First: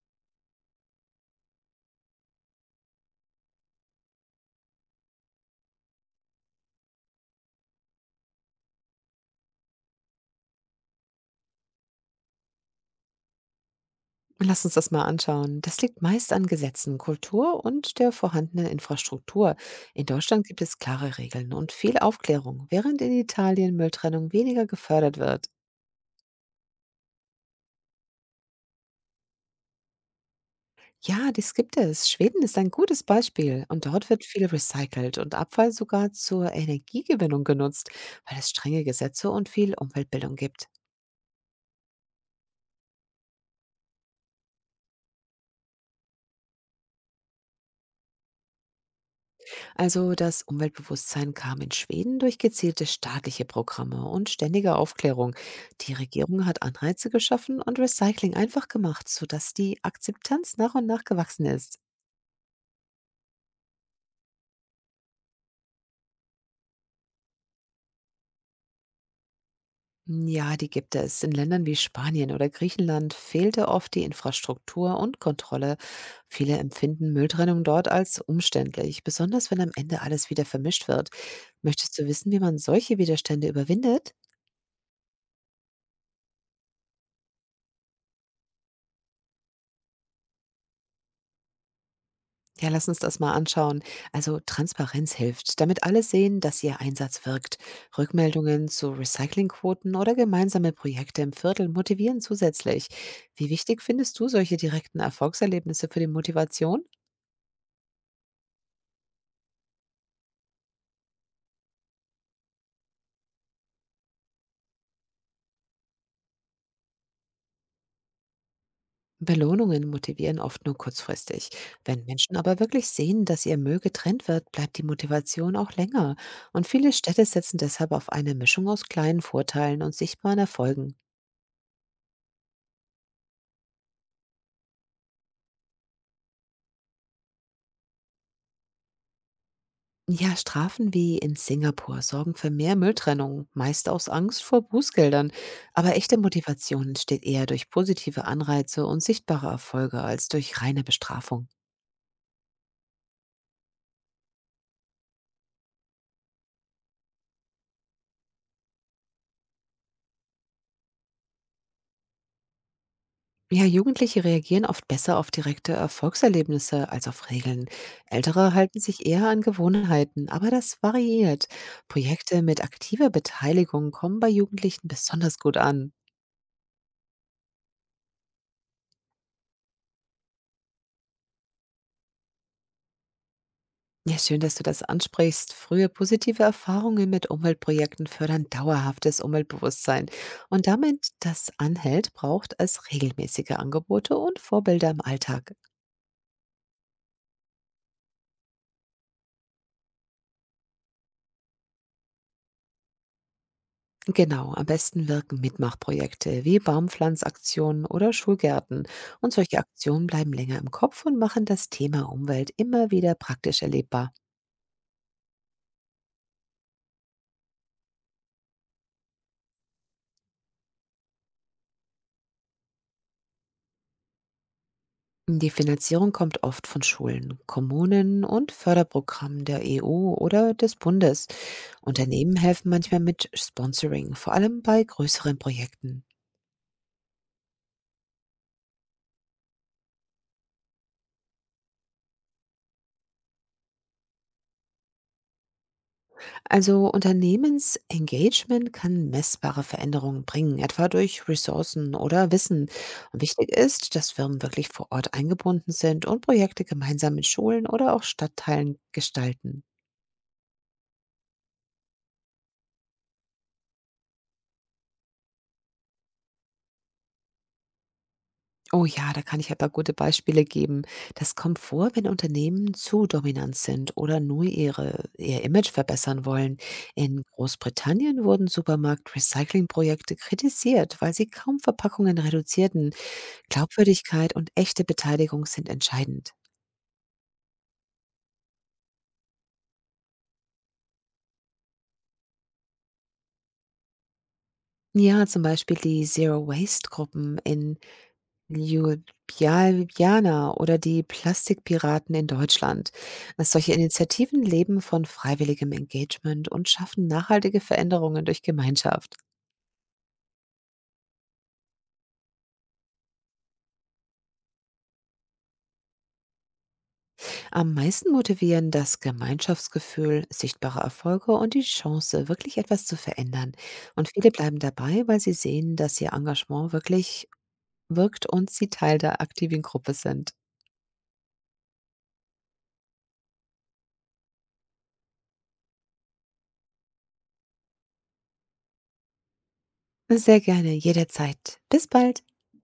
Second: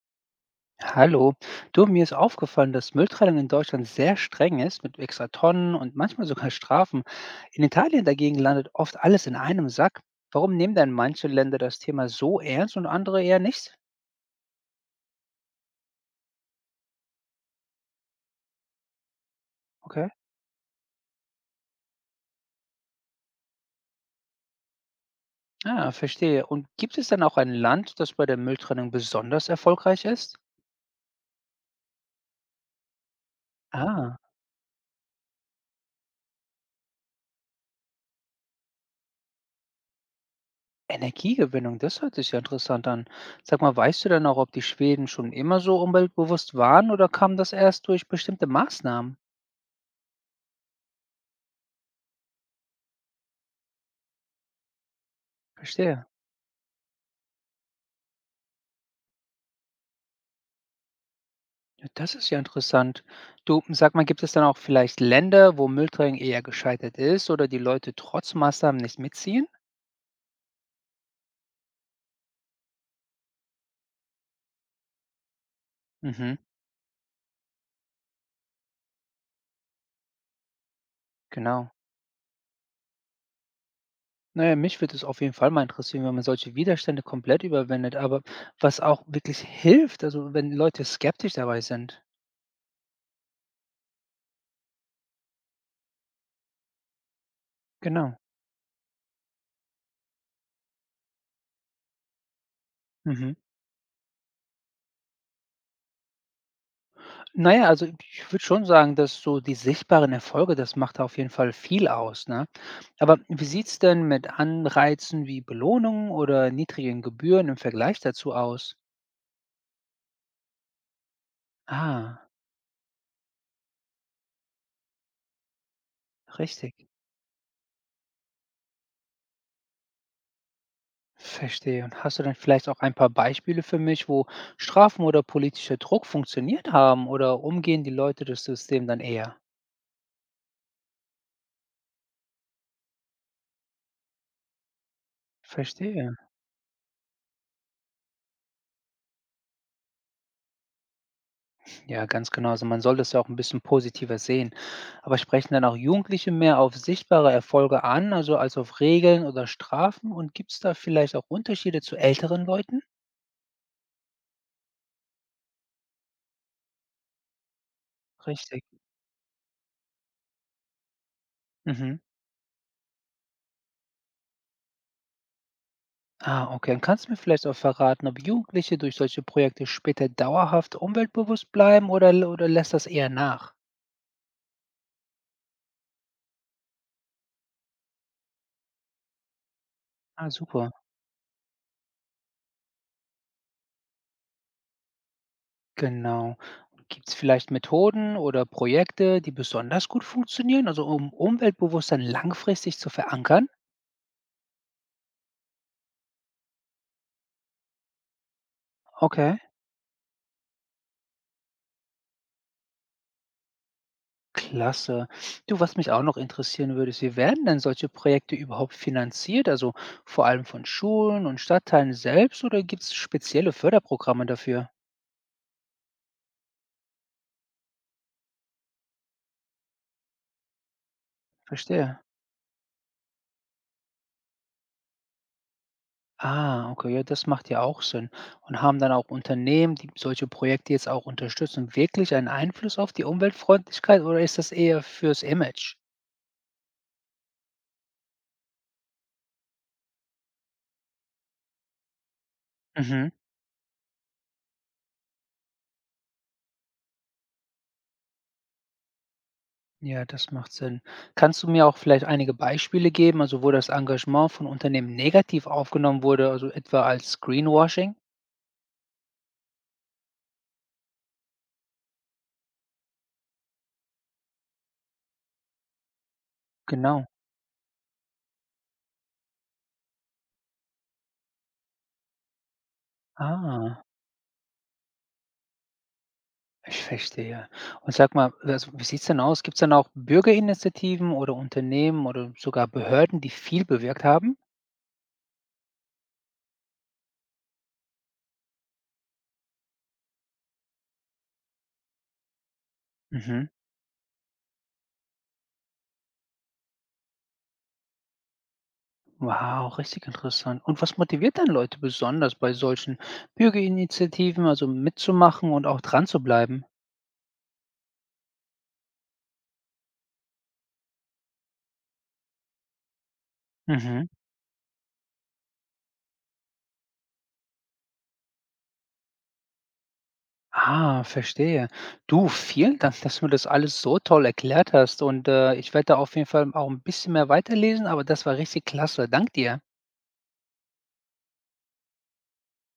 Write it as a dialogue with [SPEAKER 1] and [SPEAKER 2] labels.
[SPEAKER 1] Hallo. Du, mir ist aufgefallen, dass Mülltrennung in Deutschland sehr streng ist, mit extra Tonnen und manchmal sogar Strafen. In Italien dagegen landet oft alles in einem Sack. Warum nehmen denn manche Länder das Thema so ernst und andere eher nicht?
[SPEAKER 2] Lass uns das mal anschauen. Das liegt meist an Gesetzen, Kultur und der vorhandenen Infrastruktur. In
[SPEAKER 1] Okay.
[SPEAKER 2] Deutschland gibt es klare Regeln und viel Aufklärung, während in Italien Mülltrennung weniger gefördert wird.
[SPEAKER 1] Ah, verstehe. Und gibt es dann auch ein Land, das bei der Mülltrennung besonders erfolgreich ist?
[SPEAKER 2] Ja, dies gibt es. Schweden ist ein gutes Beispiel und dort
[SPEAKER 1] Ah,
[SPEAKER 2] wird viel recycelt und Abfall sogar zur Energiegewinnung genutzt, weil es strenge Gesetze und viel Umweltbildung gibt.
[SPEAKER 1] Energiegewinnung, das hört sich ja interessant an. Sag mal, weißt du denn auch, ob die Schweden schon immer so umweltbewusst waren oder kam das erst durch bestimmte Maßnahmen?
[SPEAKER 2] Also das Umweltbewusstsein kam in Schweden durch gezielte staatliche Programme und ständige Aufklärung. Die
[SPEAKER 1] Verstehe.
[SPEAKER 2] Regierung hat Anreize geschaffen und Recycling einfach gemacht, sodass die Akzeptanz nach und nach gewachsen ist.
[SPEAKER 1] Ja, das ist ja interessant. Du, sag mal, gibt es dann auch vielleicht Länder, wo Mülltrennung eher gescheitert ist oder die Leute trotz Maßnahmen nicht mitziehen?
[SPEAKER 2] Ja, die gibt es. In Ländern wie Spanien oder Griechenland fehlte oft die Infrastruktur und Kontrolle.
[SPEAKER 1] Mhm,
[SPEAKER 2] Viele empfinden Mülltrennung dort als umständlich, besonders wenn am Ende alles wieder vermischt wird.
[SPEAKER 1] genau.
[SPEAKER 2] Möchtest du wissen, wie man solche Widerstände überwindet?
[SPEAKER 1] Naja, mich würde es auf jeden Fall mal interessieren, wenn man solche Widerstände komplett überwindet, aber was auch wirklich hilft, also wenn Leute skeptisch dabei sind.
[SPEAKER 2] Ja, lass uns das mal anschauen. Also Transparenz hilft, damit alle sehen, dass ihr Einsatz wirkt.
[SPEAKER 1] Genau.
[SPEAKER 2] Rückmeldungen zu Recyclingquoten oder gemeinsame Projekte im Viertel motivieren zusätzlich.
[SPEAKER 1] Mhm.
[SPEAKER 2] Wie wichtig findest du solche direkten Erfolgserlebnisse für die Motivation?
[SPEAKER 1] Naja, also ich würde schon sagen, dass so die sichtbaren Erfolge, das macht auf jeden Fall viel aus, ne? Aber wie sieht es denn mit Anreizen wie Belohnungen oder niedrigen Gebühren im Vergleich dazu aus?
[SPEAKER 2] Belohnungen motivieren oft nur kurzfristig. Wenn
[SPEAKER 1] Ah,
[SPEAKER 2] Menschen aber wirklich sehen, dass ihr Müll getrennt wird, bleibt die Motivation auch länger. Und
[SPEAKER 1] richtig.
[SPEAKER 2] viele Städte setzen deshalb auf eine Mischung aus kleinen Vorteilen und sichtbaren Erfolgen.
[SPEAKER 1] Verstehe. Und hast du dann vielleicht auch ein paar Beispiele für mich, wo Strafen oder politischer Druck funktioniert haben oder umgehen die Leute das System dann eher?
[SPEAKER 2] Ja, Strafen wie in Singapur sorgen für mehr Mülltrennung, meist aus Angst vor Bußgeldern. Aber
[SPEAKER 1] Verstehe.
[SPEAKER 2] echte Motivation entsteht eher durch positive Anreize und sichtbare Erfolge als durch reine Bestrafung.
[SPEAKER 1] Ja, ganz genau. Also man soll das ja auch ein bisschen positiver sehen. Aber sprechen dann auch Jugendliche mehr auf sichtbare Erfolge an, also als auf Regeln oder Strafen? Und gibt es da vielleicht auch Unterschiede zu älteren Leuten?
[SPEAKER 2] Ja, Jugendliche reagieren oft besser auf direkte Erfolgserlebnisse als auf Regeln. Ältere
[SPEAKER 1] Richtig.
[SPEAKER 2] halten sich eher an Gewohnheiten, aber das variiert.
[SPEAKER 1] Mhm.
[SPEAKER 2] Projekte mit aktiver Beteiligung kommen bei Jugendlichen besonders gut an.
[SPEAKER 1] Ah, okay. Und kannst du mir vielleicht auch verraten, ob Jugendliche durch solche Projekte später dauerhaft umweltbewusst bleiben oder, oder lässt das eher nach?
[SPEAKER 2] Ja, schön, dass du das ansprichst. Frühe positive Erfahrungen mit Umweltprojekten fördern dauerhaftes Umweltbewusstsein.
[SPEAKER 1] Ah,
[SPEAKER 2] Und
[SPEAKER 1] super.
[SPEAKER 2] damit das anhält, braucht es regelmäßige Angebote und Vorbilder im Alltag.
[SPEAKER 1] Genau. Gibt es vielleicht Methoden oder Projekte, die besonders gut funktionieren, also um Umweltbewusstsein langfristig zu verankern?
[SPEAKER 2] Genau, am besten wirken Mitmachprojekte wie Baumpflanzaktionen oder Schulgärten. Und
[SPEAKER 1] Okay,
[SPEAKER 2] solche Aktionen bleiben länger im Kopf und machen das Thema Umwelt immer wieder praktisch erlebbar.
[SPEAKER 1] klasse. Du, was mich auch noch interessieren würde, ist, wie werden denn solche Projekte überhaupt finanziert? Also vor allem von Schulen und Stadtteilen selbst oder gibt es spezielle Förderprogramme dafür?
[SPEAKER 2] Die Finanzierung kommt oft von Schulen, Kommunen und Förderprogrammen der EU oder des Bundes.
[SPEAKER 1] Verstehe.
[SPEAKER 2] Unternehmen helfen manchmal mit Sponsoring, vor allem bei größeren Projekten.
[SPEAKER 1] Ah, okay, ja, das macht ja auch Sinn. Und haben dann auch Unternehmen, die solche Projekte jetzt auch unterstützen, wirklich einen Einfluss auf die Umweltfreundlichkeit oder ist das eher fürs Image?
[SPEAKER 2] Also Unternehmensengagement kann messbare Veränderungen bringen, etwa durch Ressourcen oder Wissen.
[SPEAKER 1] Mhm.
[SPEAKER 2] Und wichtig ist, dass Firmen wirklich vor Ort eingebunden sind und Projekte gemeinsam mit Schulen oder auch Stadtteilen gestalten.
[SPEAKER 1] Ja, das macht Sinn. Kannst du mir auch vielleicht einige Beispiele geben, also wo das Engagement von Unternehmen negativ aufgenommen wurde, also etwa als Greenwashing?
[SPEAKER 2] Oh ja, da kann ich ein paar gute Beispiele geben. Das kommt vor, wenn Unternehmen zu dominant sind oder nur ihr Image verbessern wollen.
[SPEAKER 1] Genau.
[SPEAKER 2] In Großbritannien wurden Supermarkt-Recycling-Projekte kritisiert, weil sie kaum Verpackungen reduzierten.
[SPEAKER 1] Ah,
[SPEAKER 2] Glaubwürdigkeit und echte Beteiligung sind entscheidend.
[SPEAKER 1] ich verstehe. Und sag mal, also wie sieht's denn aus? Gibt's dann auch Bürgerinitiativen oder Unternehmen oder sogar Behörden, die viel bewirkt haben?
[SPEAKER 2] Ja, zum Beispiel die Zero-Waste-Gruppen in Ljubljana oder die Plastikpiraten in Deutschland.
[SPEAKER 1] Mhm.
[SPEAKER 2] Solche Initiativen leben von freiwilligem Engagement und schaffen nachhaltige Veränderungen durch Gemeinschaft.
[SPEAKER 1] Wow, richtig interessant. Und was motiviert denn Leute besonders bei solchen Bürgerinitiativen, also mitzumachen und auch dran zu bleiben?
[SPEAKER 2] Am meisten motivieren das Gemeinschaftsgefühl, sichtbare Erfolge und die Chance, wirklich etwas zu verändern.
[SPEAKER 1] Mhm.
[SPEAKER 2] Und viele bleiben dabei, weil sie sehen, dass ihr Engagement wirklich wirkt und sie Teil der aktiven Gruppe sind.
[SPEAKER 1] Ah, verstehe. Du, vielen Dank, dass du mir das alles so toll erklärt hast. Und ich werde da auf jeden Fall auch ein bisschen mehr weiterlesen, aber das war richtig klasse. Dank dir.
[SPEAKER 2] Sehr gerne, jederzeit. Bis bald.